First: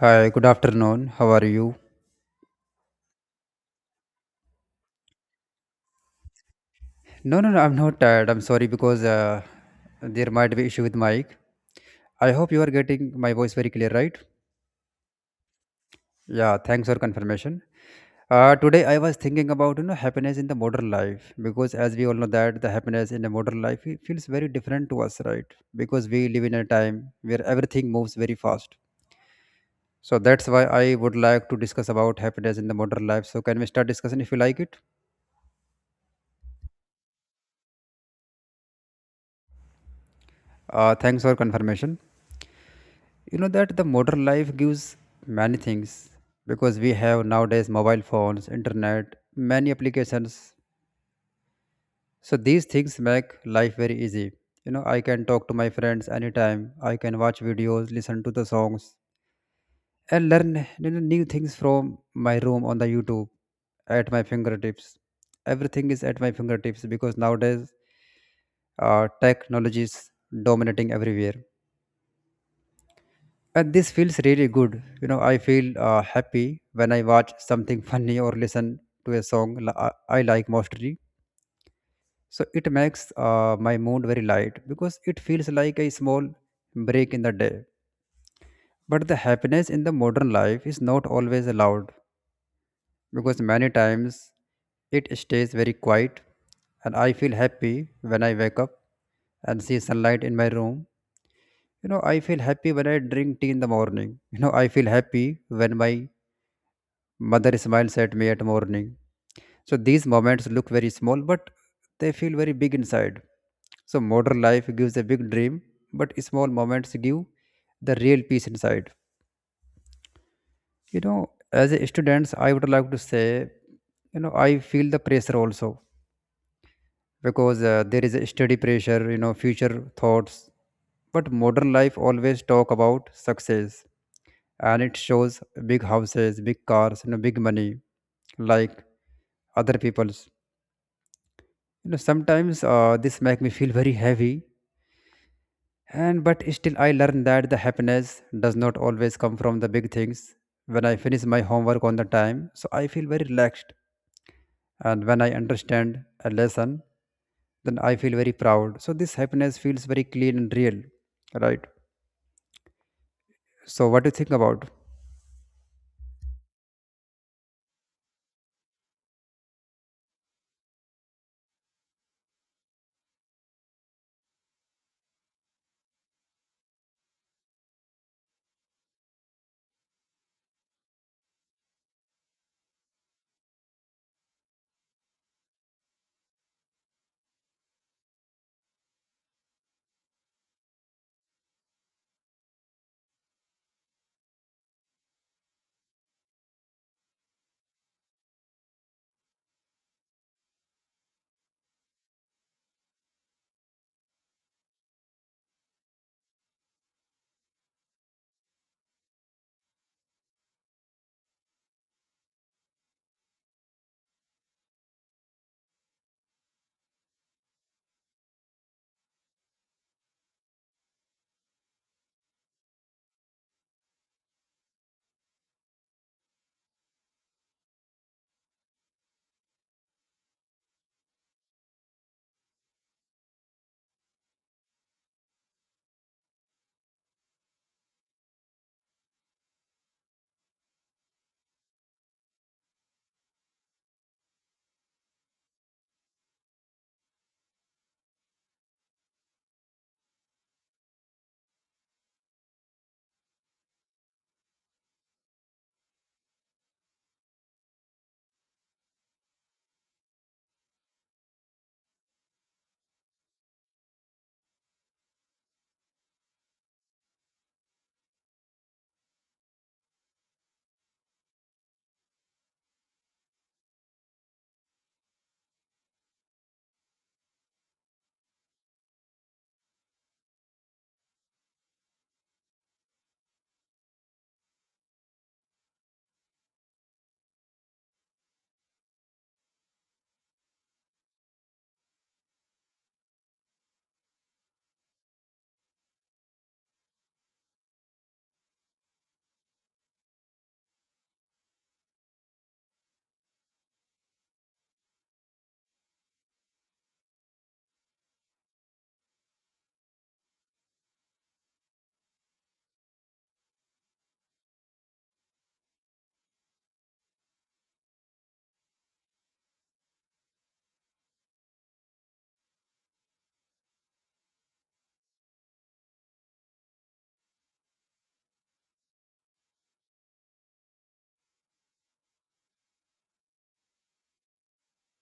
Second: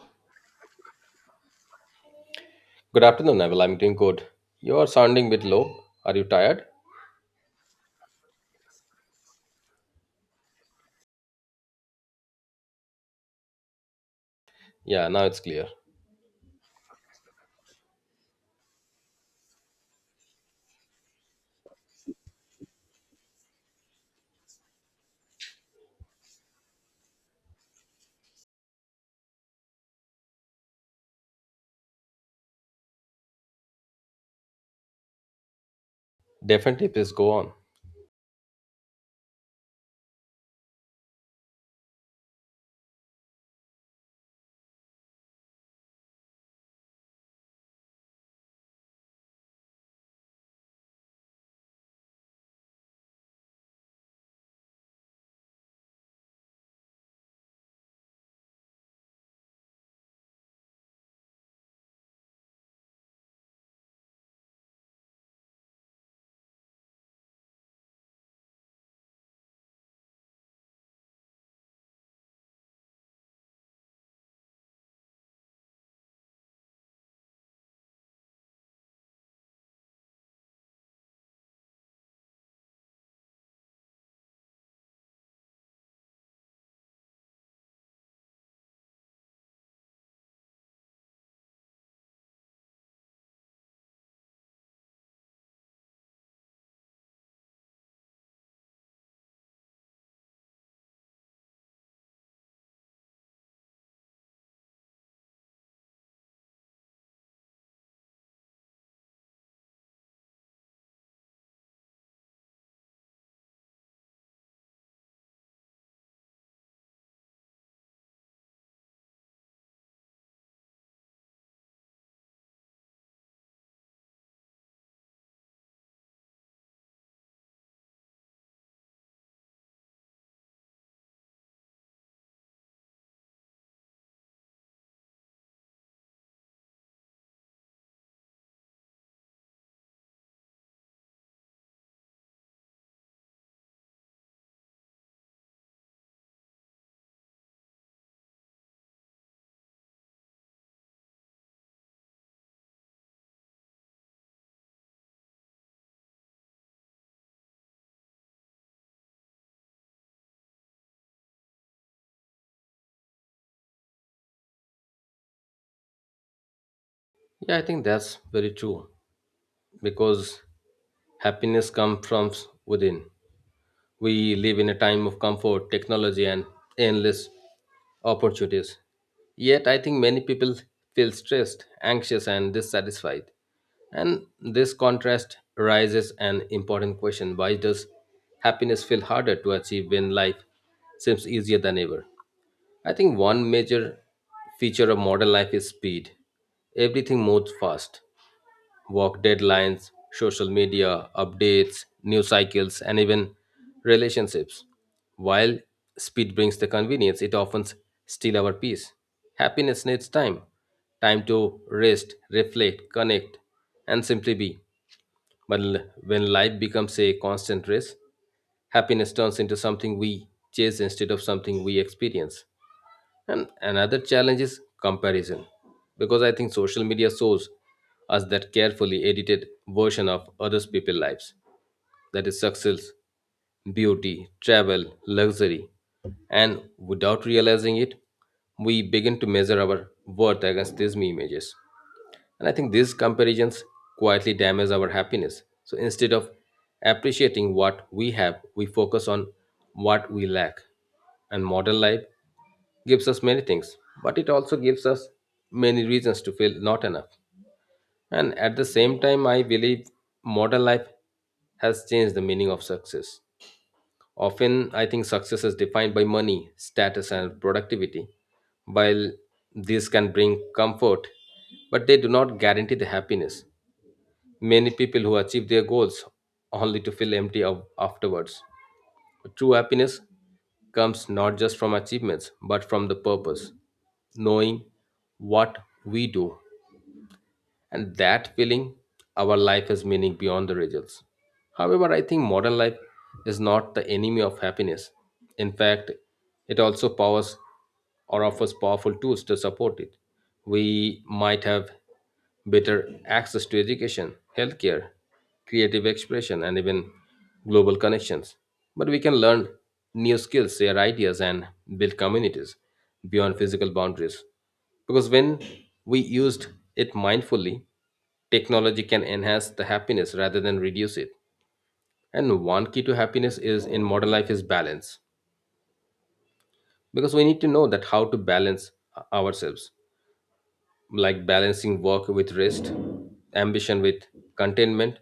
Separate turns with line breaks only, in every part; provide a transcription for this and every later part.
Hi, good afternoon. How are you?
Good afternoon, Neville. I'm doing good. You are sounding a bit low. Are you tired?
No, no, no, I'm not tired. I'm sorry because there might be issue with mic. I hope you are getting my voice very clear, right?
Yeah, now it's clear.
Yeah, thanks for confirmation. Today I was thinking about happiness in the modern life, because as we all know that the happiness in the modern life it feels very different to us, right? Because we live in a time where everything moves very fast. So that's why I would like to discuss about happiness in the modern life. So can we start discussing if you like it?
Definitely, please go on.
Thanks for confirmation. You know that the modern life gives many things, because we have nowadays mobile phones, internet, many applications. So these things make life very easy. You know I can talk to my friends anytime, I can watch videos, listen to the songs, and learn new things from my room on the YouTube. At my fingertips, everything is at my fingertips, because nowadays technology is dominating everywhere, and this feels really good. You know I feel happy when I watch something funny or listen to a song I like mostly. So it makes my mood very light, because it feels like a small break in the day. But the happiness in the modern life is not always allowed, because many times it stays very quiet. And I feel happy when I wake up and see sunlight in my room. You know I feel happy when I drink tea in the morning. You know I feel happy when my mother smiles at me at morning. So these moments look very small, but they feel very big inside. So modern life gives a big dream, but small moments give the real peace inside. As a students, I would like to say, I feel the pressure also, because there is a steady pressure, future thoughts. But modern life always talk about success, and it shows big houses, big cars, big money, like other people's. You know sometimes this make me feel very heavy. And but still I learn that the happiness does not always come from the big things. When I finish my homework on the time, so I feel very relaxed. And when I understand a lesson, then I feel very proud. So this happiness feels very clean and real, right? So what do you think about?
Yeah, I think that's very true because happiness comes from within. We live in a time of comfort, technology, and endless opportunities. Yet, I think many people feel stressed, anxious, and dissatisfied. And this contrast raises an important question: why does happiness feel harder to achieve when life seems easier than ever? I think one major feature of modern life is speed. Everything moves fast. Work deadlines, social media, updates, news cycles, and even relationships. While speed brings the convenience, it often steals our peace. Happiness needs time, time to rest, reflect, connect, and simply be. But when life becomes a constant race, happiness turns into something we chase instead of something we experience. And another challenge is comparison, because I think social media shows us that carefully edited version of others people's lives. That is success, beauty, travel, luxury. And without realizing it, we begin to measure our worth against these images. And I think these comparisons quietly damage our happiness. So instead of appreciating what we have, we focus on what we lack. And modern life gives us many things, but it also gives us many reasons to feel not enough. And at the same time, I believe modern life has changed the meaning of success. Often, I think success is defined by money, status, and productivity. While these can bring comfort, but they do not guarantee the happiness. Many people who achieve their goals only to feel empty of afterwards. True happiness comes not just from achievements but from the purpose, knowing what we do, and that feeling our life has meaning beyond the results. However, I think modern life is not the enemy of happiness. In fact, it also powers or offers powerful tools to support it. We might have better access to education, healthcare, creative expression, and even global connections. But we can learn new skills, share ideas, and build communities beyond physical boundaries. Because when we used it mindfully, technology can enhance the happiness rather than reduce it. And one key to happiness is in modern life is balance. Because we need to know that how to balance ourselves, like balancing work with rest, ambition with containment,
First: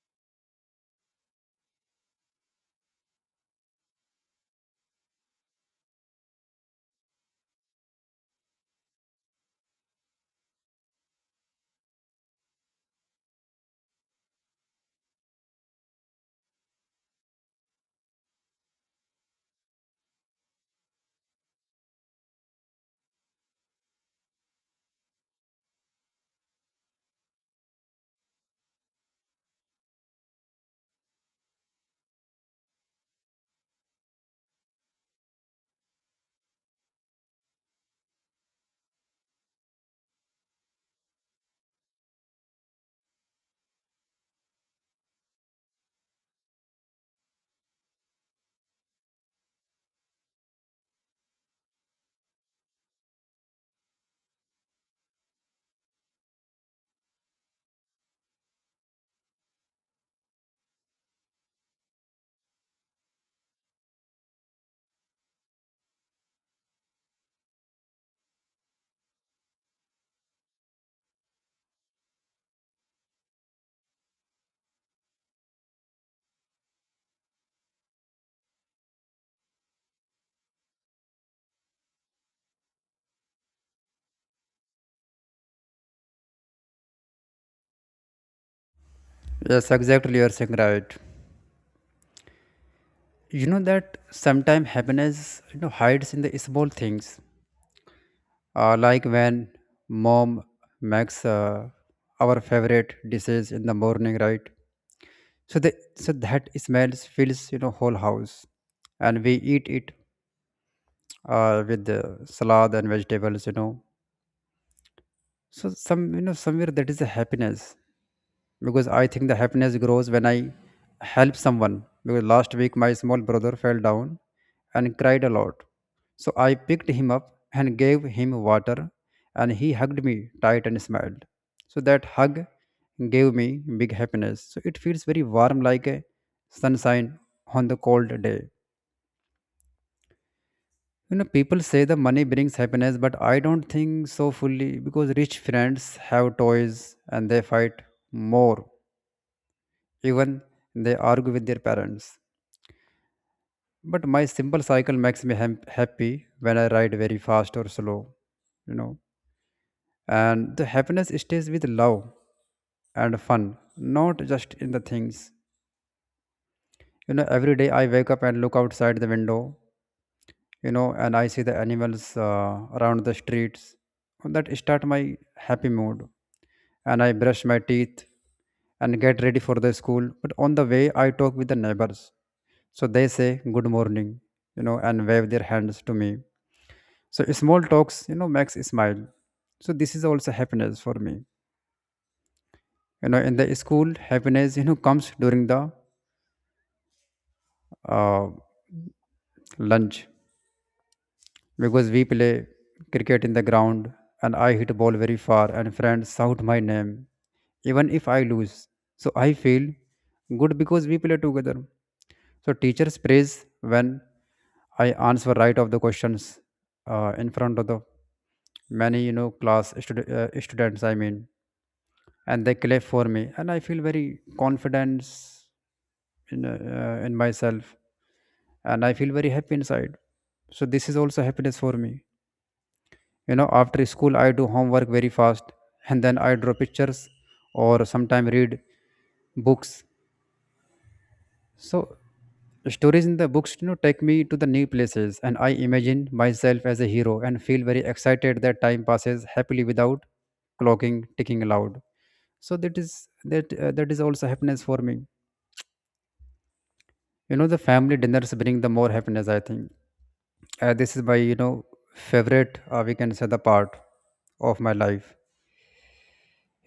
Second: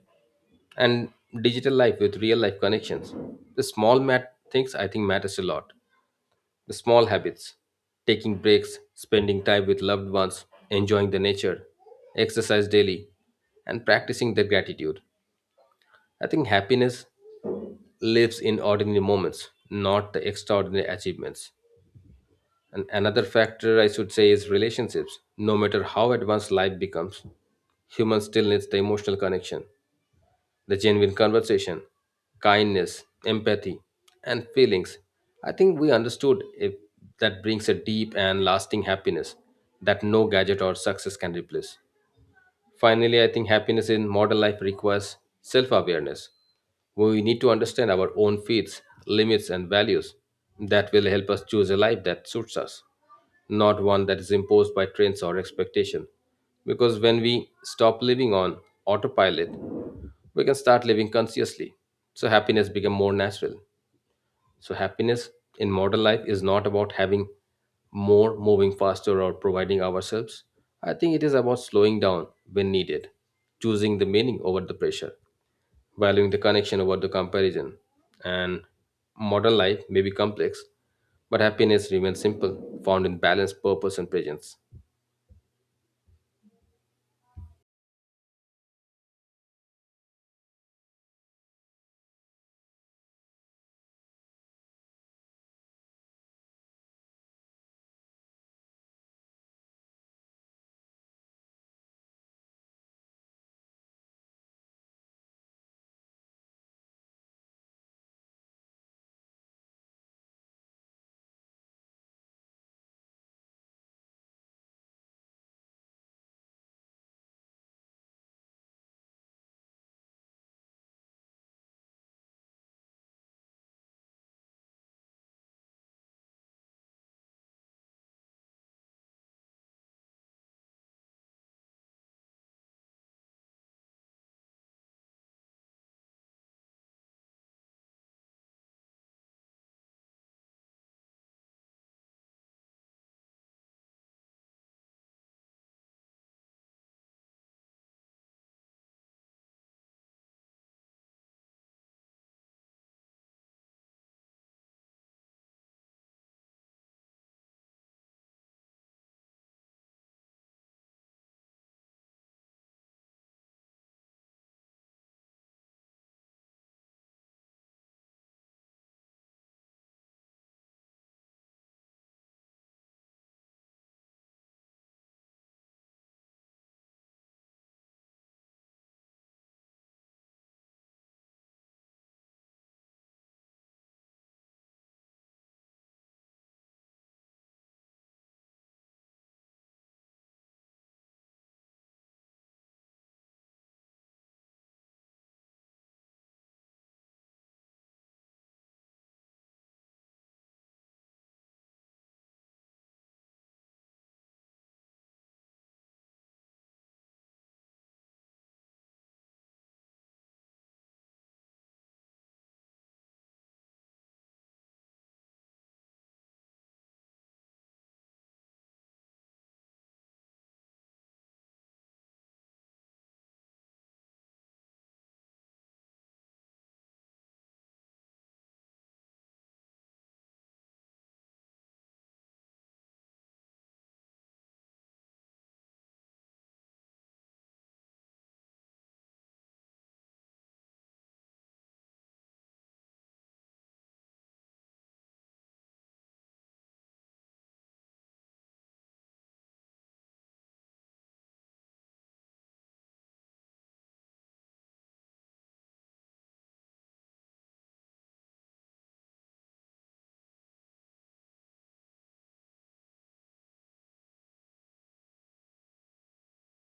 and digital life with real life connections. The small mat things I think matters a lot. The small habits, taking breaks, spending time with loved ones, enjoying the nature, exercise daily, and practicing the gratitude. I think happiness lives in ordinary moments, not the extraordinary achievements. And another factor I should say is relationships. No matter how advanced life becomes, humans still needs the emotional connection, the genuine conversation, kindness, empathy, and feelings. I think we understood if that brings a deep and lasting happiness that no gadget or success can replace. Finally, I think happiness in modern life requires self awareness. We need to understand our own feats, limits, and values. That will help us choose a life that suits us, not one that is imposed by trends or expectation. Because when we stop living on autopilot, we can start living consciously. So happiness become more natural. So, happiness in modern life is not about having more, moving faster, or providing ourselves. I think it is about slowing down when needed, choosing the meaning over the pressure, valuing the connection over the comparison. And modern life may be complex, but happiness remains simple, found in balance, purpose, and presence.
Yes, exactly, you are saying right. You know that sometimes happiness hides in the small things, like when mom makes our favorite dishes in the morning, right? So the so that smells fills whole house, and we eat it with the salad and vegetables. You know so somewhere that is a happiness, because I think the happiness grows when I help someone. Because last week my small brother fell down and cried a lot. So I picked him up and gave him water, and he hugged me tight and smiled. So that hug gave me big happiness. So it feels very warm, like a sunshine on the cold day. People say the money brings happiness, but I don't think so fully, because rich friends have toys and they fight more, even they argue with their parents. But my simple cycle makes me happy when I ride very fast or slow, you know. And the happiness stays with love and fun, not just in the things. Every day I wake up and look outside the window, and I see the animals around the streets. That start my happy mood. And I brush my teeth and get ready for the school. But on the way, I talk with the neighbors. So they say good morning, and wave their hands to me. So small talks, makes smile. So this is also happiness for me. In the school, happiness comes during the uh, lunch, because we play cricket in the ground, and I hit ball very far and friends shout my name even if I lose. So I feel good because we play together. So teachers praise when I answer right of the questions in front of the many class students. I mean, and they clap for me, and I feel very confidence in myself, and I feel very happy inside. So this is also happiness for me. After school I do homework very fast, and then I draw pictures or sometimes read books. So stories in the books, take me to the new places, and I imagine myself as a hero and feel very excited that time passes happily without clocking ticking loud. So that is also happiness for me. The family dinners bring the more happiness. I think this is my favorite we can say the part of my life.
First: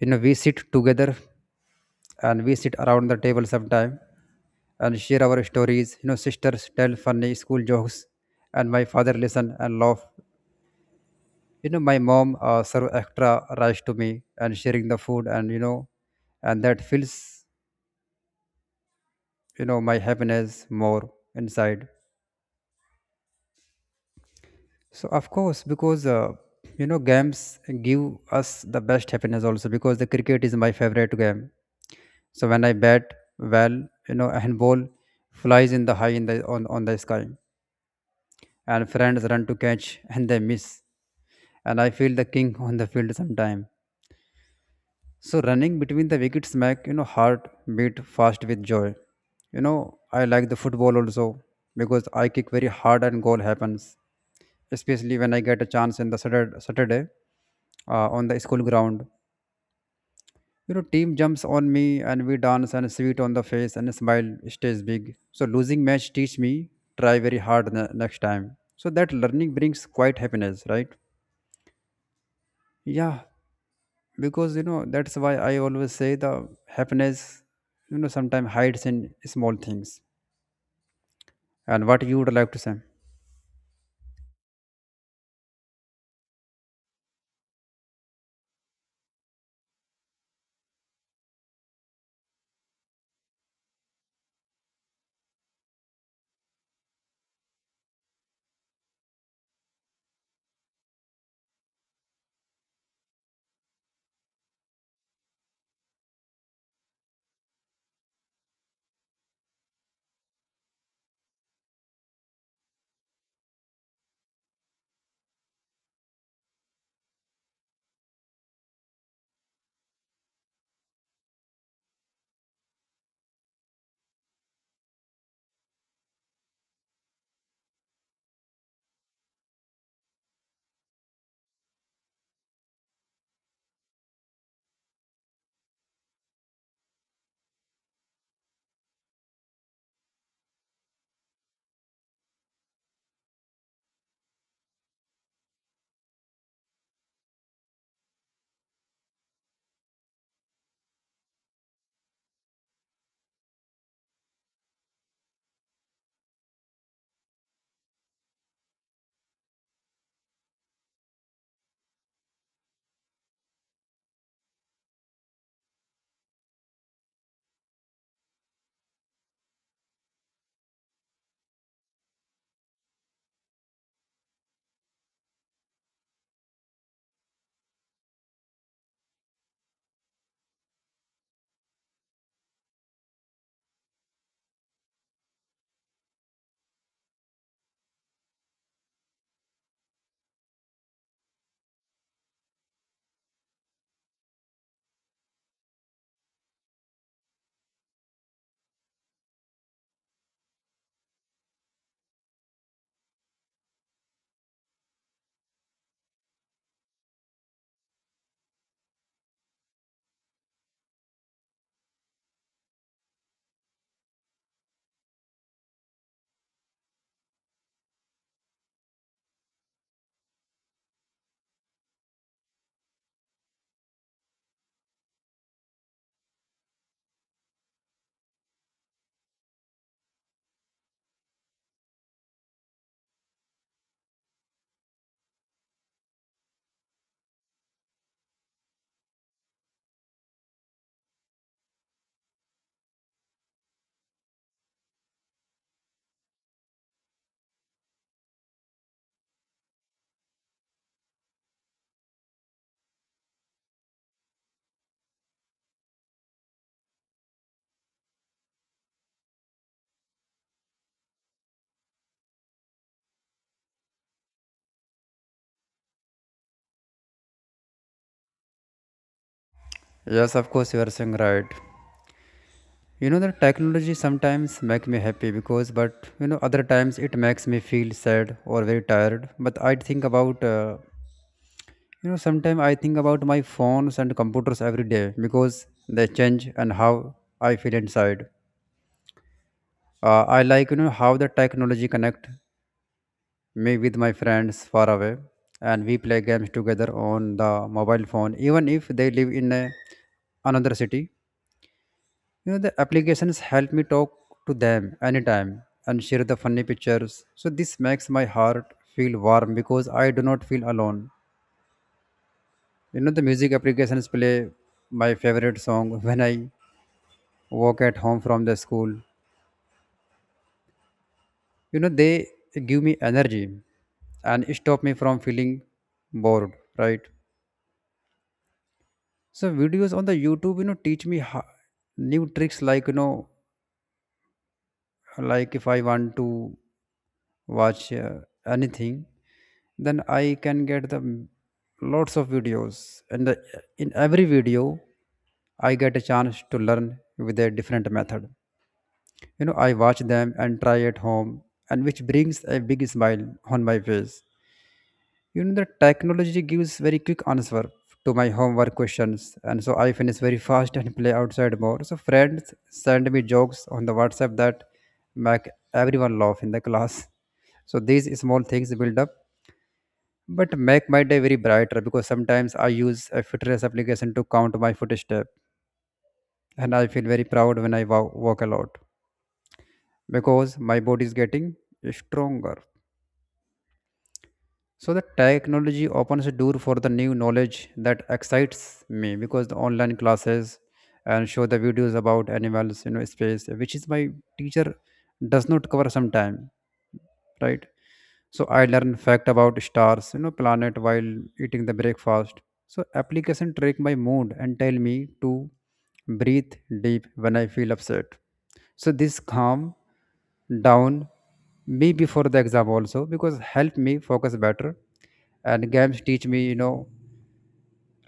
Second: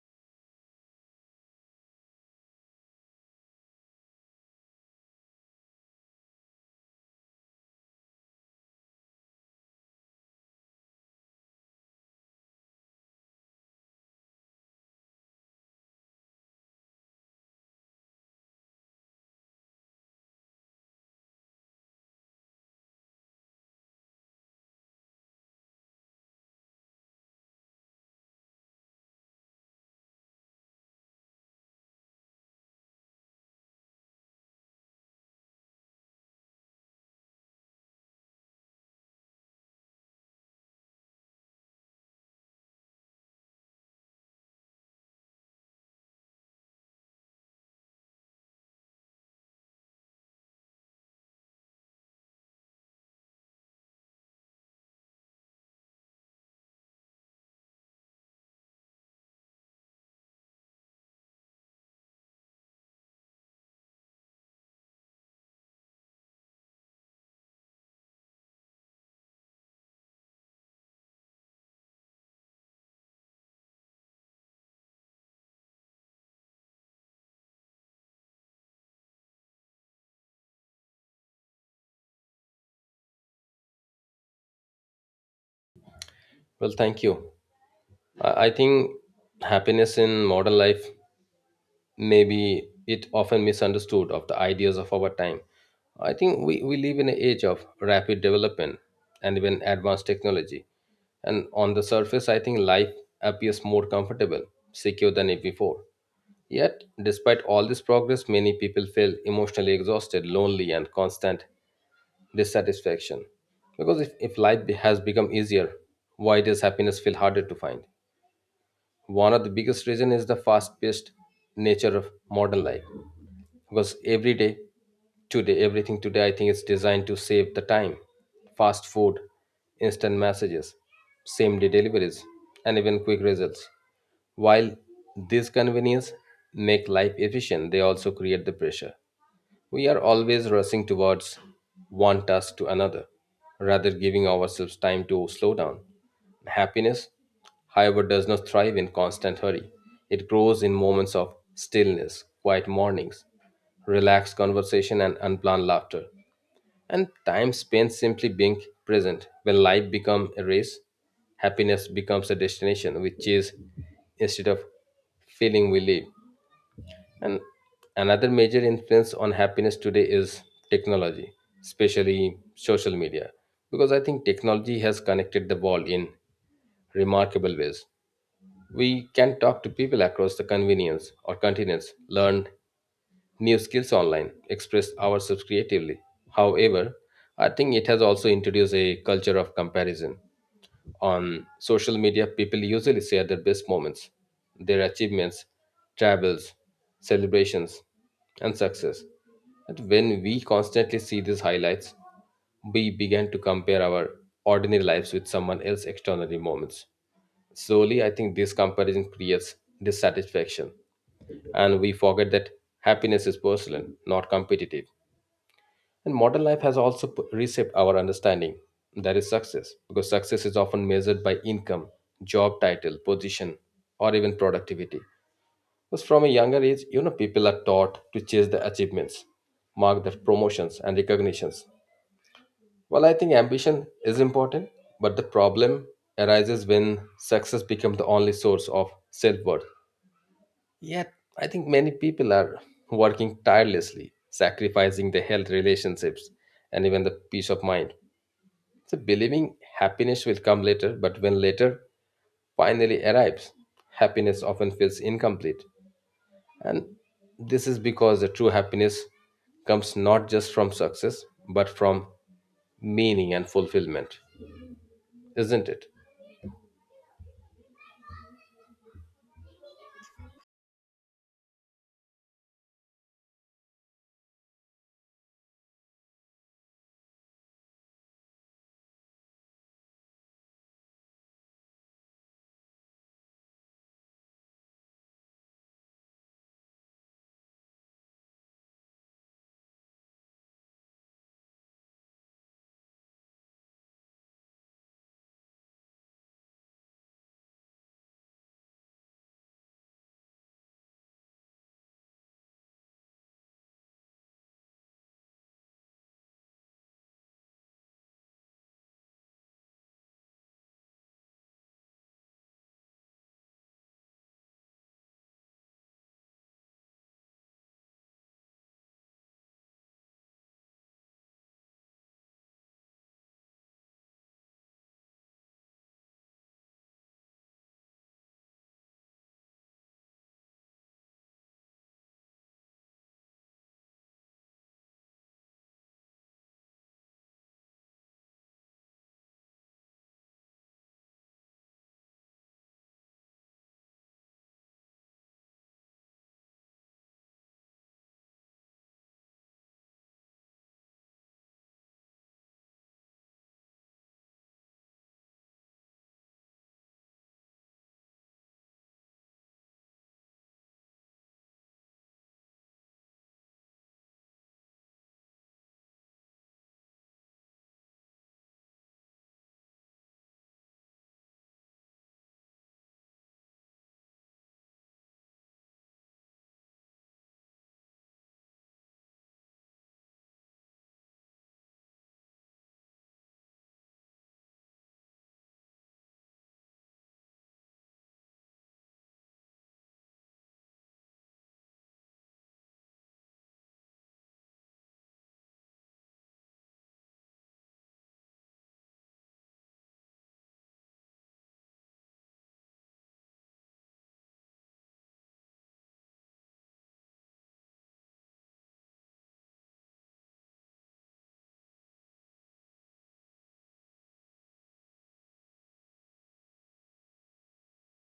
We sit together, and we sit around the table sometime, and share our stories. Sisters tell funny school jokes, and my father listen and laugh. My mom served extra rice to me, and sharing the food, and and that fills my happiness more inside. So of course, because games give us the best happiness also, because the cricket is my favorite game. So when I bat well, and ball flies in the high in the on the sky, and friends run to catch and they miss, and I feel the king on the field sometime. So running between the wickets make heart beat fast with joy. I like the football also, because I kick very hard and goal happens, especially when I get a chance in the Saturday, on the school ground. Team jumps on me, and we dance and sweet on the face, and smile stays big. So losing match teach me try very hard next time. So that learning brings quite happiness, right? Yeah, because that's why I always say the happiness sometimes hides in small things. And what you would like to say?
Well, thank you. I think happiness in modern life maybe it often misunderstood of the ideas of our time. I think we live in an age of rapid development and even advanced technology. And on the surface, I think life appears more comfortable, secure than it before. Yet, despite all this progress, many people feel emotionally exhausted, lonely, and constant dissatisfaction. Because if life has become easier, why does happiness feel harder to find? One of the biggest reason is the fast-paced nature of modern life because every day today everything today I think is designed to save the time, fast food, instant messages, same day deliveries, and even quick results. While these conveniences make life efficient, they also create the pressure. We are always rushing towards one task to another, rather giving ourselves time to slow down. Happiness, however, does not thrive in constant hurry. It grows in moments of stillness, quiet mornings, relaxed conversation, and unplanned laughter. And time spent simply being present. When life becomes a race, happiness becomes a destination we chase instead of feeling we live. And another major influence on happiness today is technology, especially social media, because I think technology has connected the world in remarkable ways. We can talk to people across the convenience or continents, learn new skills online, express ourselves creatively. However, I think it has also introduced a culture of comparison. On social media, people usually share their best moments, their achievements, travels, celebrations, and success. And when we constantly see these highlights, we began to compare our ordinary lives with someone else's extraordinary moments. Slowly, I think this comparison creates dissatisfaction, and we forget that happiness is personal, not competitive. And modern life has also reshaped our understanding. That is success, because success is often measured by income, job title, position, or even productivity. Because from a younger age, you know, people are taught to chase the achievements, mark the promotions and recognitions. Well, I think ambition is important, but the problem arises when success becomes the only source of self worth. Yet, I think many people are working tirelessly, sacrificing their health, relationships, and even the peace of mind. So believing happiness will come later, but when later finally arrives, happiness often feels incomplete. And this is because the true happiness comes not just from success, but from meaning and fulfillment, isn't it?
Yes, of course, you are saying right. you know the technology sometimes make me happy, because, but other times it makes me feel sad or very tired. But I think about you know sometimes I think about my phones and computers every day, because they change and how I feel inside. Uh, I like how the technology connect me with my friends far away, and we play games together on the mobile phone, even if they live in another city. You know the applications help me talk to them anytime and share the funny pictures, so this makes my heart feel warm, because I do not feel alone. You know the music applications play my favorite song when I walk at home from the school. You know they give me energy and stop me from feeling bored, right? So videos on the YouTube, teach me new tricks, like if I want to watch anything, then I can get lots of videos, and in every video, I get a chance to learn with a different method. I watch them and try at home, and which brings a big smile on my face. You know the technology gives very quick answer to my homework questions, and so I finish very fast and play outside more. So friends send me jokes on the WhatsApp that make everyone laugh in the class. So these small things build up, but make my day very brighter, because sometimes I use a fitness application to count my footstep, and I feel very proud when I walk a lot, because my body is getting stronger. So the technology opens a door for the new knowledge that excites me, because the online classes and show the videos about animals, space, which is my teacher does not cover sometime, right? So I learned fact about stars, planet while eating the breakfast. So application track my mood and tell me to breathe deep when I feel upset. So this calm down me before the exam also, because help me focus better. And games teach me,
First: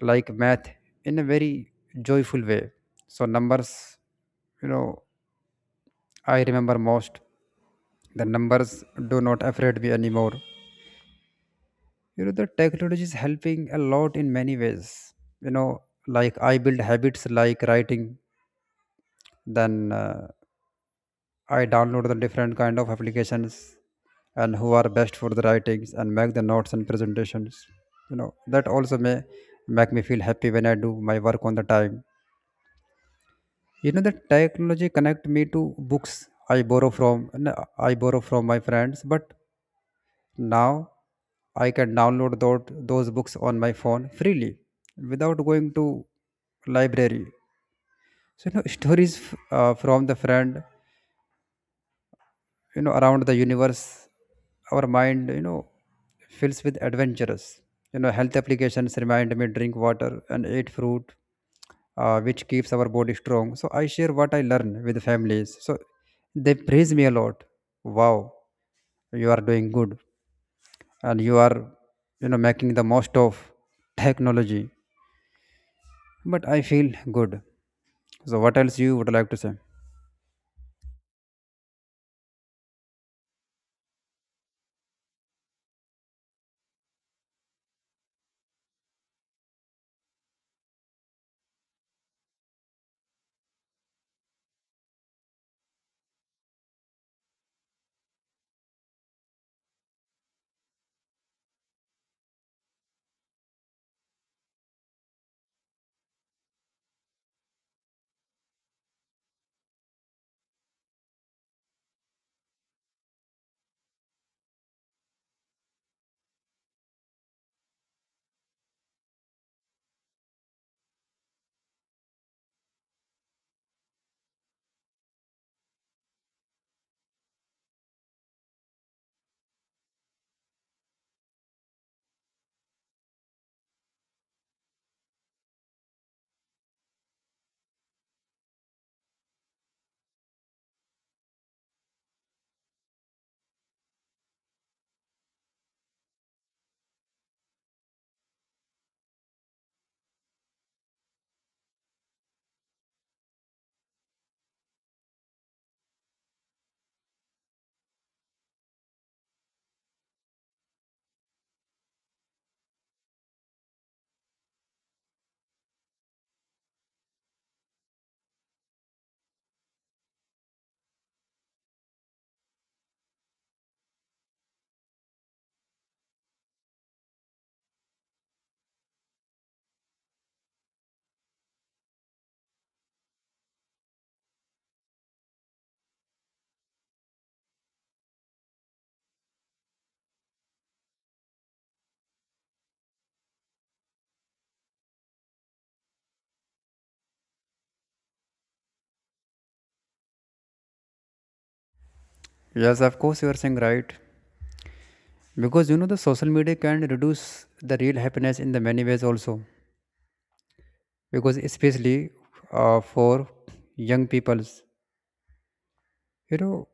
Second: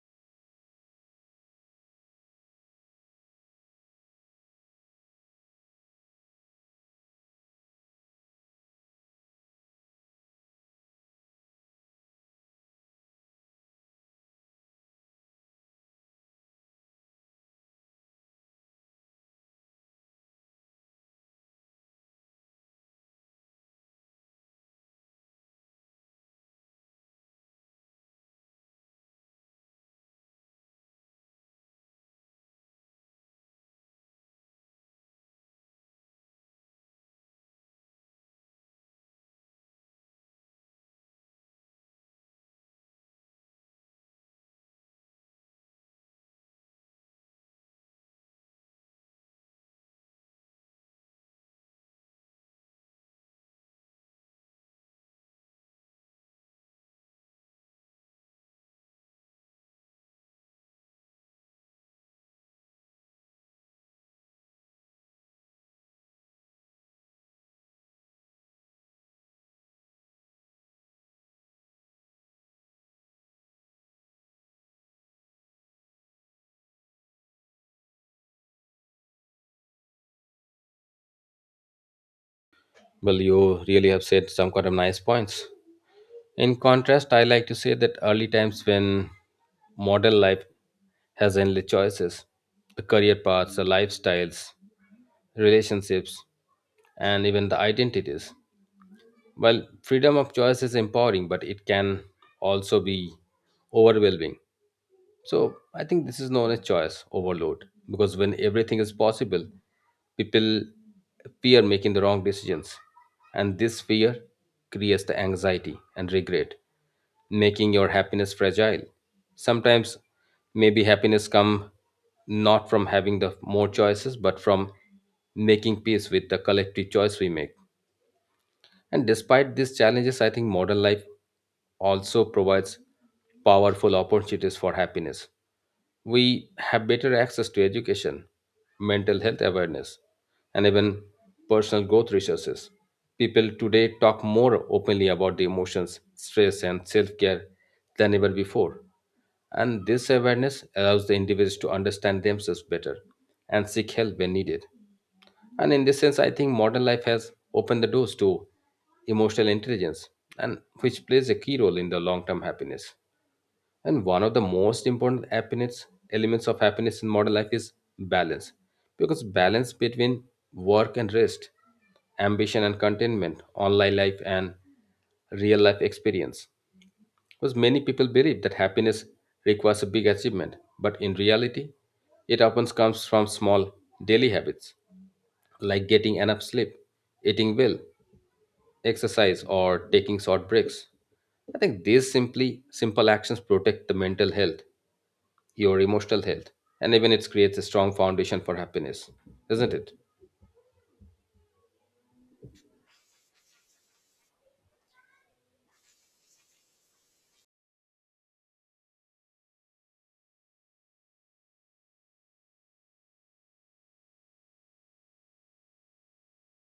like math in a very joyful way. So numbers, you know, I remember most. The numbers do not afraid me anymore. The technology is helping a lot in many ways. you know like, I build habits like writing, then I download the different kind of applications and who are best for the writings and make the notes and presentations. That also may make me feel happy when I do my work on the time. The technology connect me to books I borrow from and I borrow from my friends. But now I can download those books on my phone freely without going to library. So stories from the friend, around the universe, our mind fills with adventures. Health applications remind me drink water and eat fruit, which keeps our body strong. So I share what I learn with families. So they praise me a lot. Wow, you are doing good and you are making the most of technology, but I feel good. So what else you would like to say?
Well, you really have said some kind of nice points. In contrast, I like to say that early times when modern life has endless choices, the career paths, the lifestyles, relationships, and even the identities. Well, freedom of choice is empowering, but it can also be overwhelming. So I think this is known as choice overload, because when everything is possible, people fear making the wrong decisions. And this fear creates the anxiety and regret, making your happiness fragile. Sometimes maybe happiness come not from having the more choices, but from making peace with the collective choice we make. And despite these challenges, I think modern life also provides powerful opportunities for happiness. We have better access to education, mental health awareness, and even personal growth resources. People today talk more openly about the emotions, stress, and self care than ever before. And this awareness allows the individuals to understand themselves better and seek help when needed. And in this sense, I think modern life has opened the doors to emotional intelligence, and which plays a key role in the long-term happiness. And one of the most important happiness elements of happiness in modern life is balance, because balance between work and rest, ambition and contentment, online life and real life experience. Because many people believe that happiness requires a big achievement, but in reality, it often comes from small daily habits like getting enough sleep, eating well, exercise, or taking short breaks. I think these simply simple actions protect the mental health, your emotional health, and even it creates a strong foundation for happiness, isn't it?
Yes, of course, you are saying right. Because the social media can reduce the real happiness in the many ways also, because especially for young peoples. you know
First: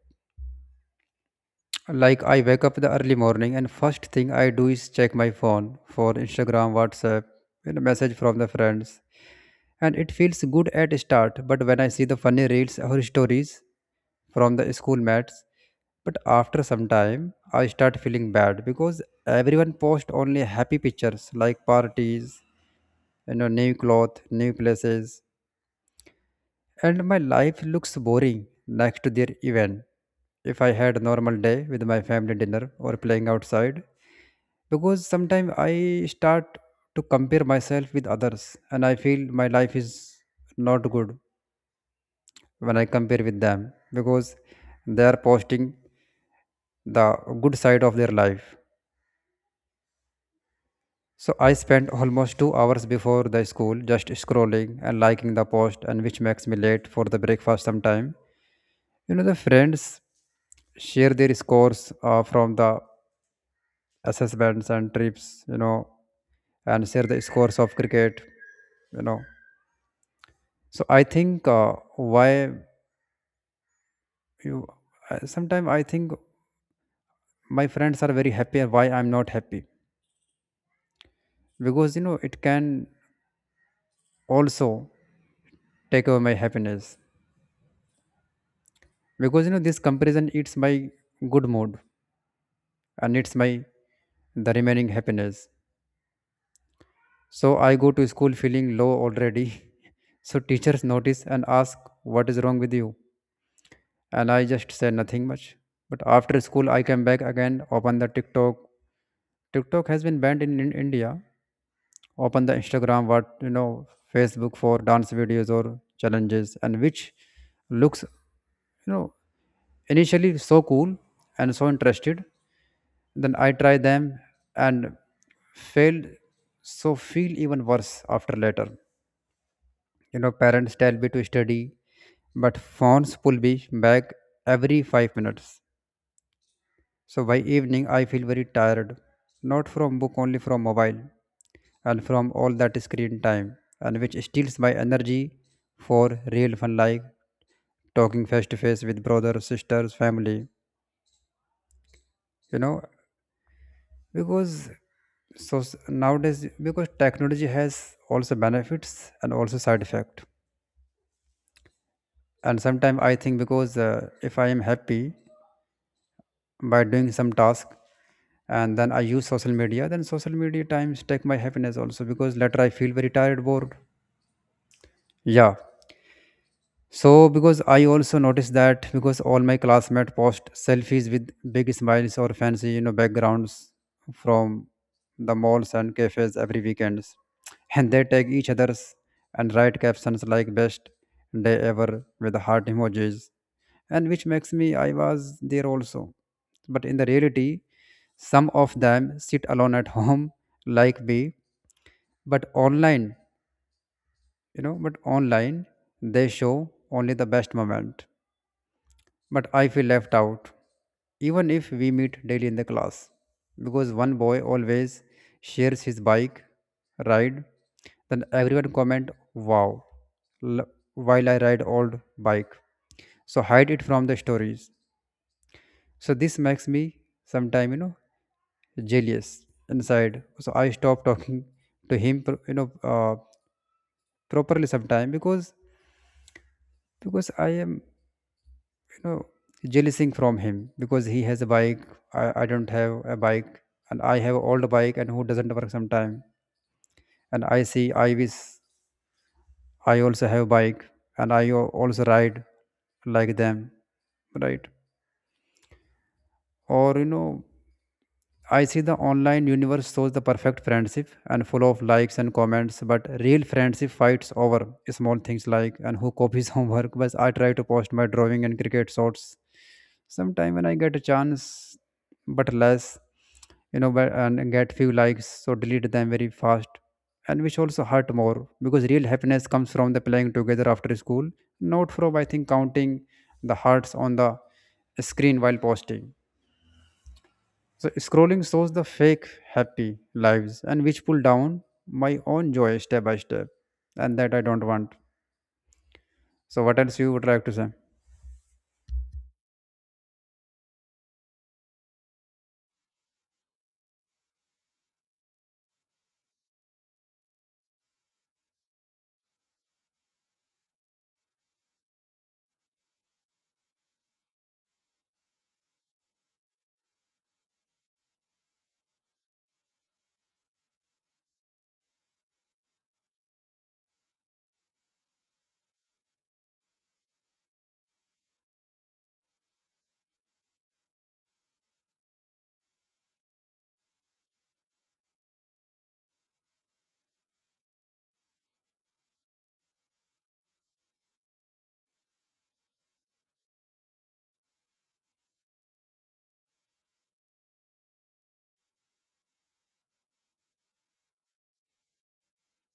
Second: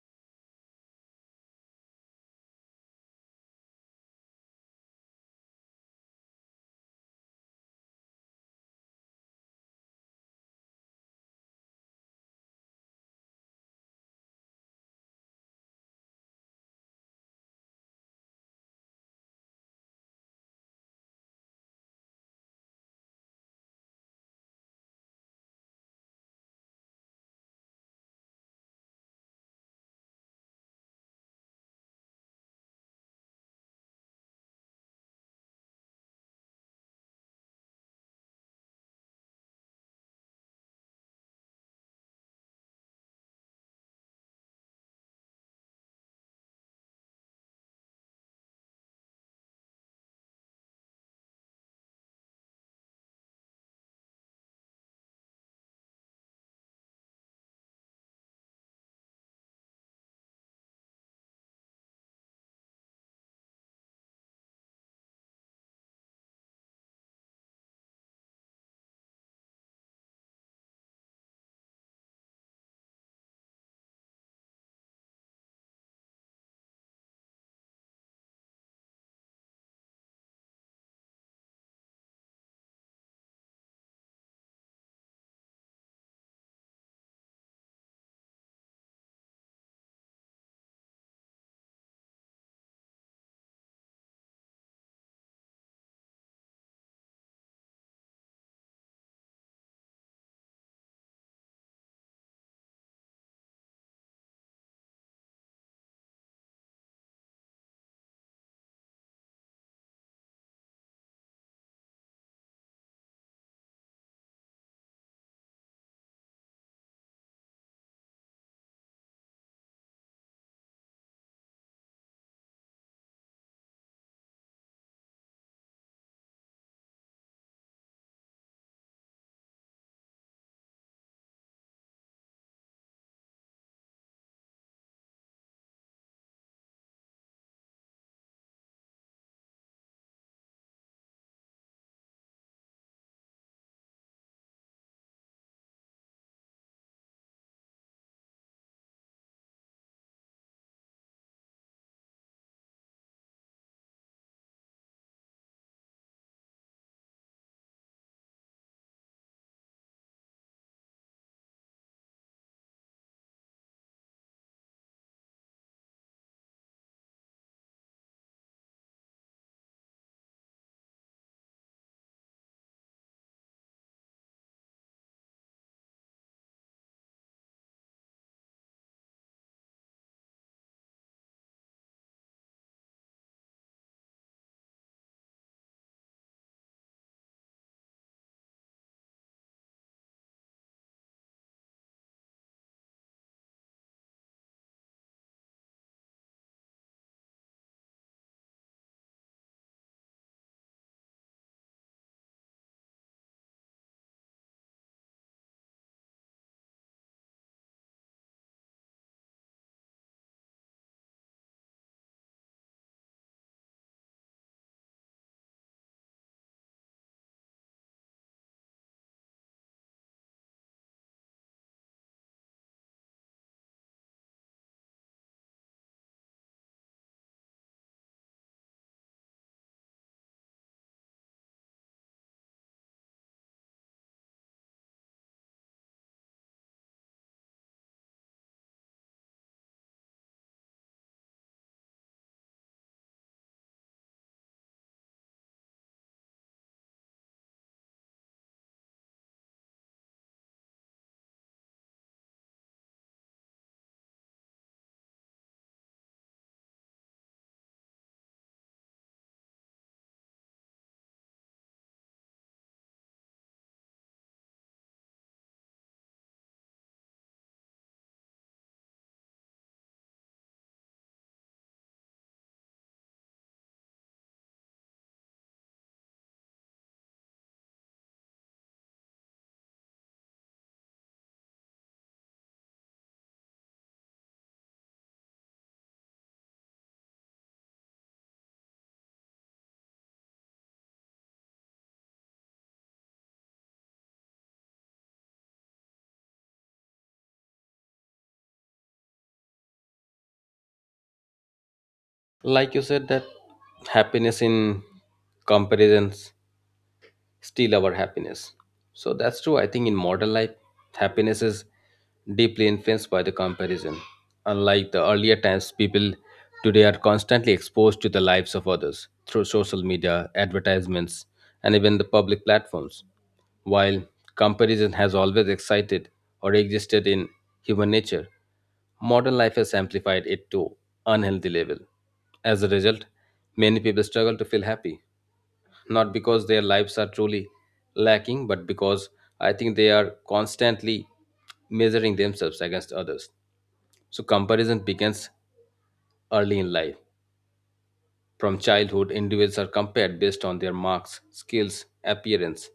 like, I wake up the early morning, and first thing I do is check my phone for Instagram, WhatsApp, message from the friends. And it feels good at start, but when I see the funny reels or stories from the school mates. But after some time I start feeling bad because everyone posts only happy pictures like parties, new clothes, new places, and my life looks boring next to their event if I had a normal day with my family dinner or playing outside. Because sometimes I start to compare myself with others and I feel my life is not good when I compare with them because they are posting the good side of their life. So I spent almost 2 hours before the school just scrolling and liking the post, and which makes me late for the breakfast sometime. The friends share their scores from the assessments and trips, and share the scores of cricket, you know. So I think, why you sometimes I think my friends are very happy and why I'm not happy, because it can also take away my happiness, because this comparison eats my good mood and it's my the remaining happiness. So I go to school feeling low already. So teachers notice and ask what is wrong with you, and I just say nothing much. But after school I come back again, open the TikTok. TikTok has been banned in India. Open the Instagram, what you know Facebook for dance videos or challenges, and which looks you know initially so cool and so interested. Then I try them and failed, so feel even worse after later. Parents tell me to study, but phones pull me back every 5 minutes. So by evening I feel very tired, not from book only from mobile, and from all that screen time, and which steals my energy for real fun like talking face to face with brothers sisters family you know because nowadays, because technology has also benefits and also side effect. And sometimes I think, because if I am happy by doing some task, and then I use social media, then social media times take my happiness also, because later I feel very tired bored. Yeah. So because I also noticed that, because all my classmates post selfies with big smiles or fancy, backgrounds from the malls and cafes every weekends, and they tag each other's and write captions like "best day ever" with heart emojis, and which makes me I was there also. But in the reality, some of them sit alone at home like me, but online, you know, but online they show only the best moment. But I feel left out, even if we meet daily in the class, because one boy always shares his bike ride. Then everyone comment, "Wow, l- while I ride old bike." So hide it from the stories. So this makes me sometime jealous inside. So I stop talking to him, properly sometime, because I am you know jealousing from him because he has a bike. I don't have a bike, and I have old bike and who doesn't work sometime. And I see I wish I also have bike and I also ride like them, right? Or I see the online universe shows the perfect friendship and full of likes and comments, but real friendship fights over small things like and who copies homework. But I try to post my drawing and cricket shots sometime when I get a chance, but less, and get few likes, so delete them very fast, and which also hurt more because real happiness comes from the playing together after school, not from I think counting the hearts on the screen while posting. So scrolling shows the fake happy lives and which pull down my own joy step by step. And that I don't want. So what else you would like to say?
Like you said, that happiness in comparisons steal our happiness. So that's true. I think in modern life, happiness is deeply influenced by the comparison. Unlike the earlier times, people today are constantly exposed to the lives of others through social media, advertisements, and even the public platforms. While comparison has always excited or existed in human nature, modern life has amplified it to unhealthy level. As a result, many people struggle to feel happy not because their lives are truly lacking, but because I think they are constantly measuring themselves against others. So, comparison begins early in life. From childhood, individuals are compared based on their marks, skills, appearance,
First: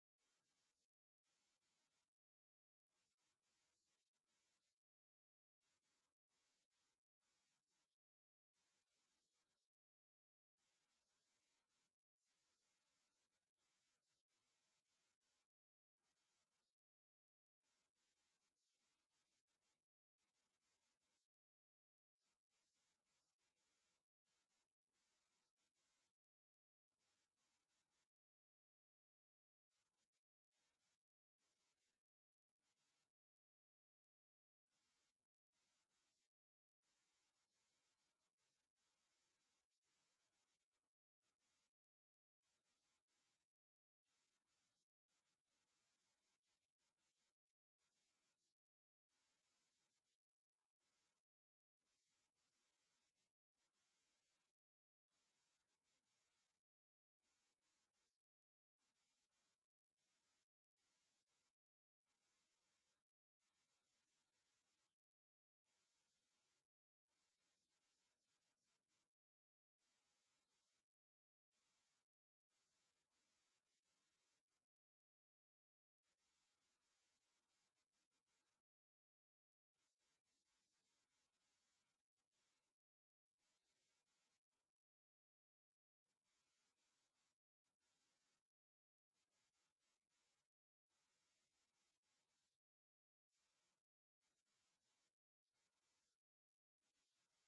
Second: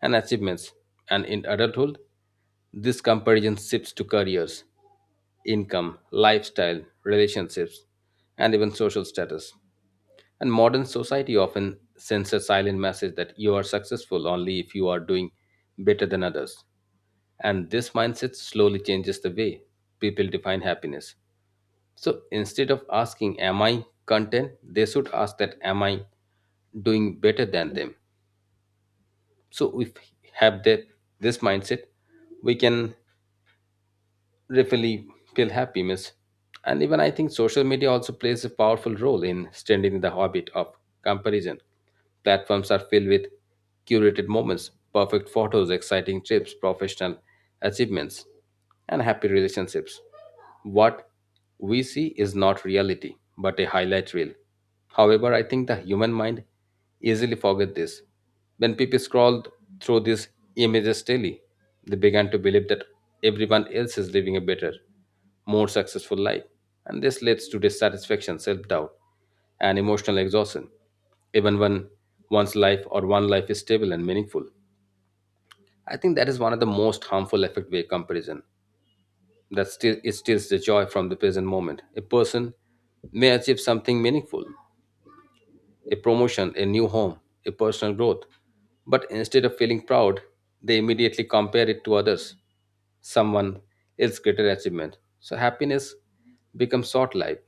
and achievements. And in adulthood, this comparison shifts to careers, income, lifestyle, relationships, and even social status. And modern society often sends a silent message that you are successful only if you are doing better than others. And this mindset slowly changes the way people define happiness. So instead of asking, am I content? They should ask that, am I doing better than them? So if we have that, this mindset, we can really feel happy, miss. And even I think social media also plays a powerful role in strengthening the habit of comparison. Platforms are filled with curated moments, perfect photos, exciting trips, professional achievements, and happy relationships. What we see is not reality, but a highlight reel. However, I think the human mind easily forget this. When people scroll through these images daily, they began to believe that everyone else is living a better, more successful life. And this leads to dissatisfaction, self doubt, and emotional exhaustion, even when one's life or one life is stable and meaningful. I think that is one of the most harmful effect via comparison that still it steals the joy from the present moment. A person may achieve something meaningful, a promotion, a new home, a personal growth, but instead of feeling proud, they immediately compare it to others, someone else's greater achievement. So happiness becomes short-lived.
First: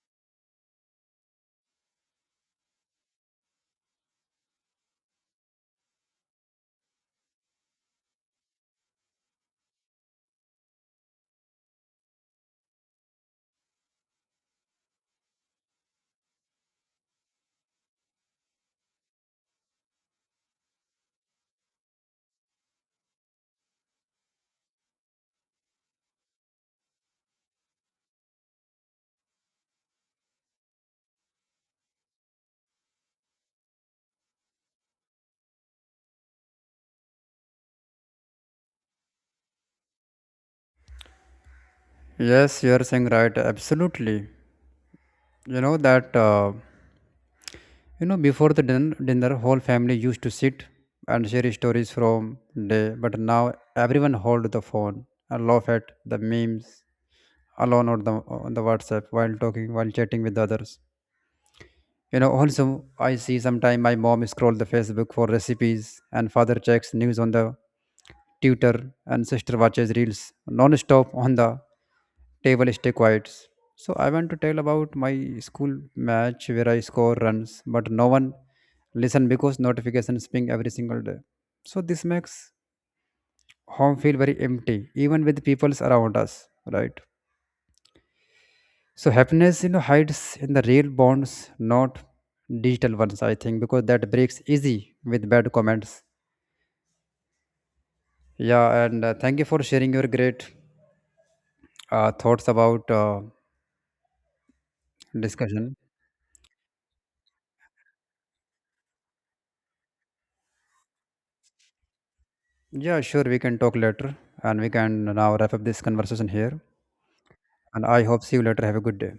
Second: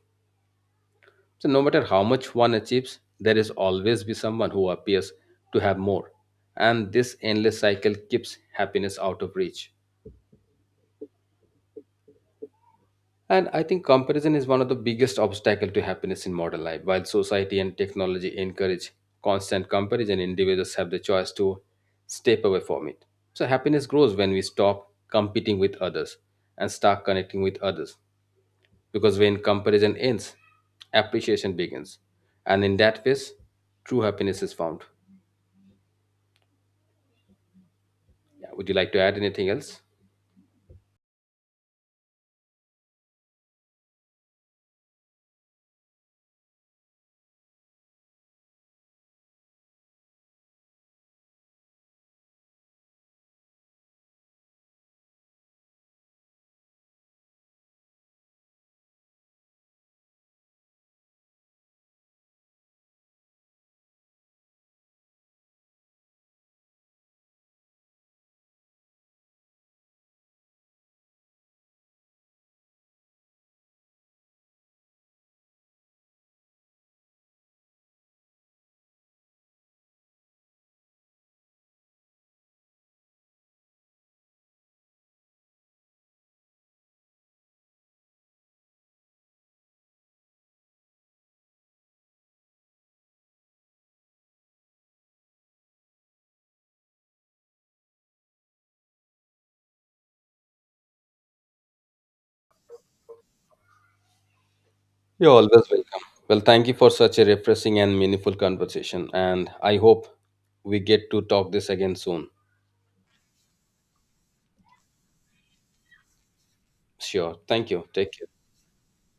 So no matter how much one achieves, there is always be someone who appears to have more, and this endless cycle keeps happiness out of reach. And I think comparison is one of the biggest obstacle to happiness in modern life. While society and technology encourage constant comparison, individuals have the choice to step away from it. So happiness grows when we stop competing with others and start connecting with others. Because when comparison ends, appreciation begins. And in that phase, true happiness is found. Yeah, would you like to add anything else?
Yes, you are saying right. Absolutely. You know that before the dinner, whole family used to sit and share stories from day, but now everyone hold the phone and laugh at the memes alone or the on the WhatsApp while talking while chatting with others. Also I see sometime my mom scroll the Facebook for recipes and father checks news on the tutor and sister watches reels non-stop on the table stay quiet. So I want to tell about my school match where I score runs, but no one listen because notifications ping every single day. So this makes home feel very empty, even with peoples around us, right? So happiness hides in the real bonds, not digital ones. I think because that breaks easy with bad comments. Yeah, and thank you for sharing your great thoughts about
You're always
discussion.
welcome. Well, thank you for such a refreshing and meaningful conversation. And I hope we get to talk this again soon.
Yeah, sure, we can talk later, and we can now wrap up this conversation here.
Sure. Thank
And
you.
I
Take
hope
care.
see you later. Have a good day.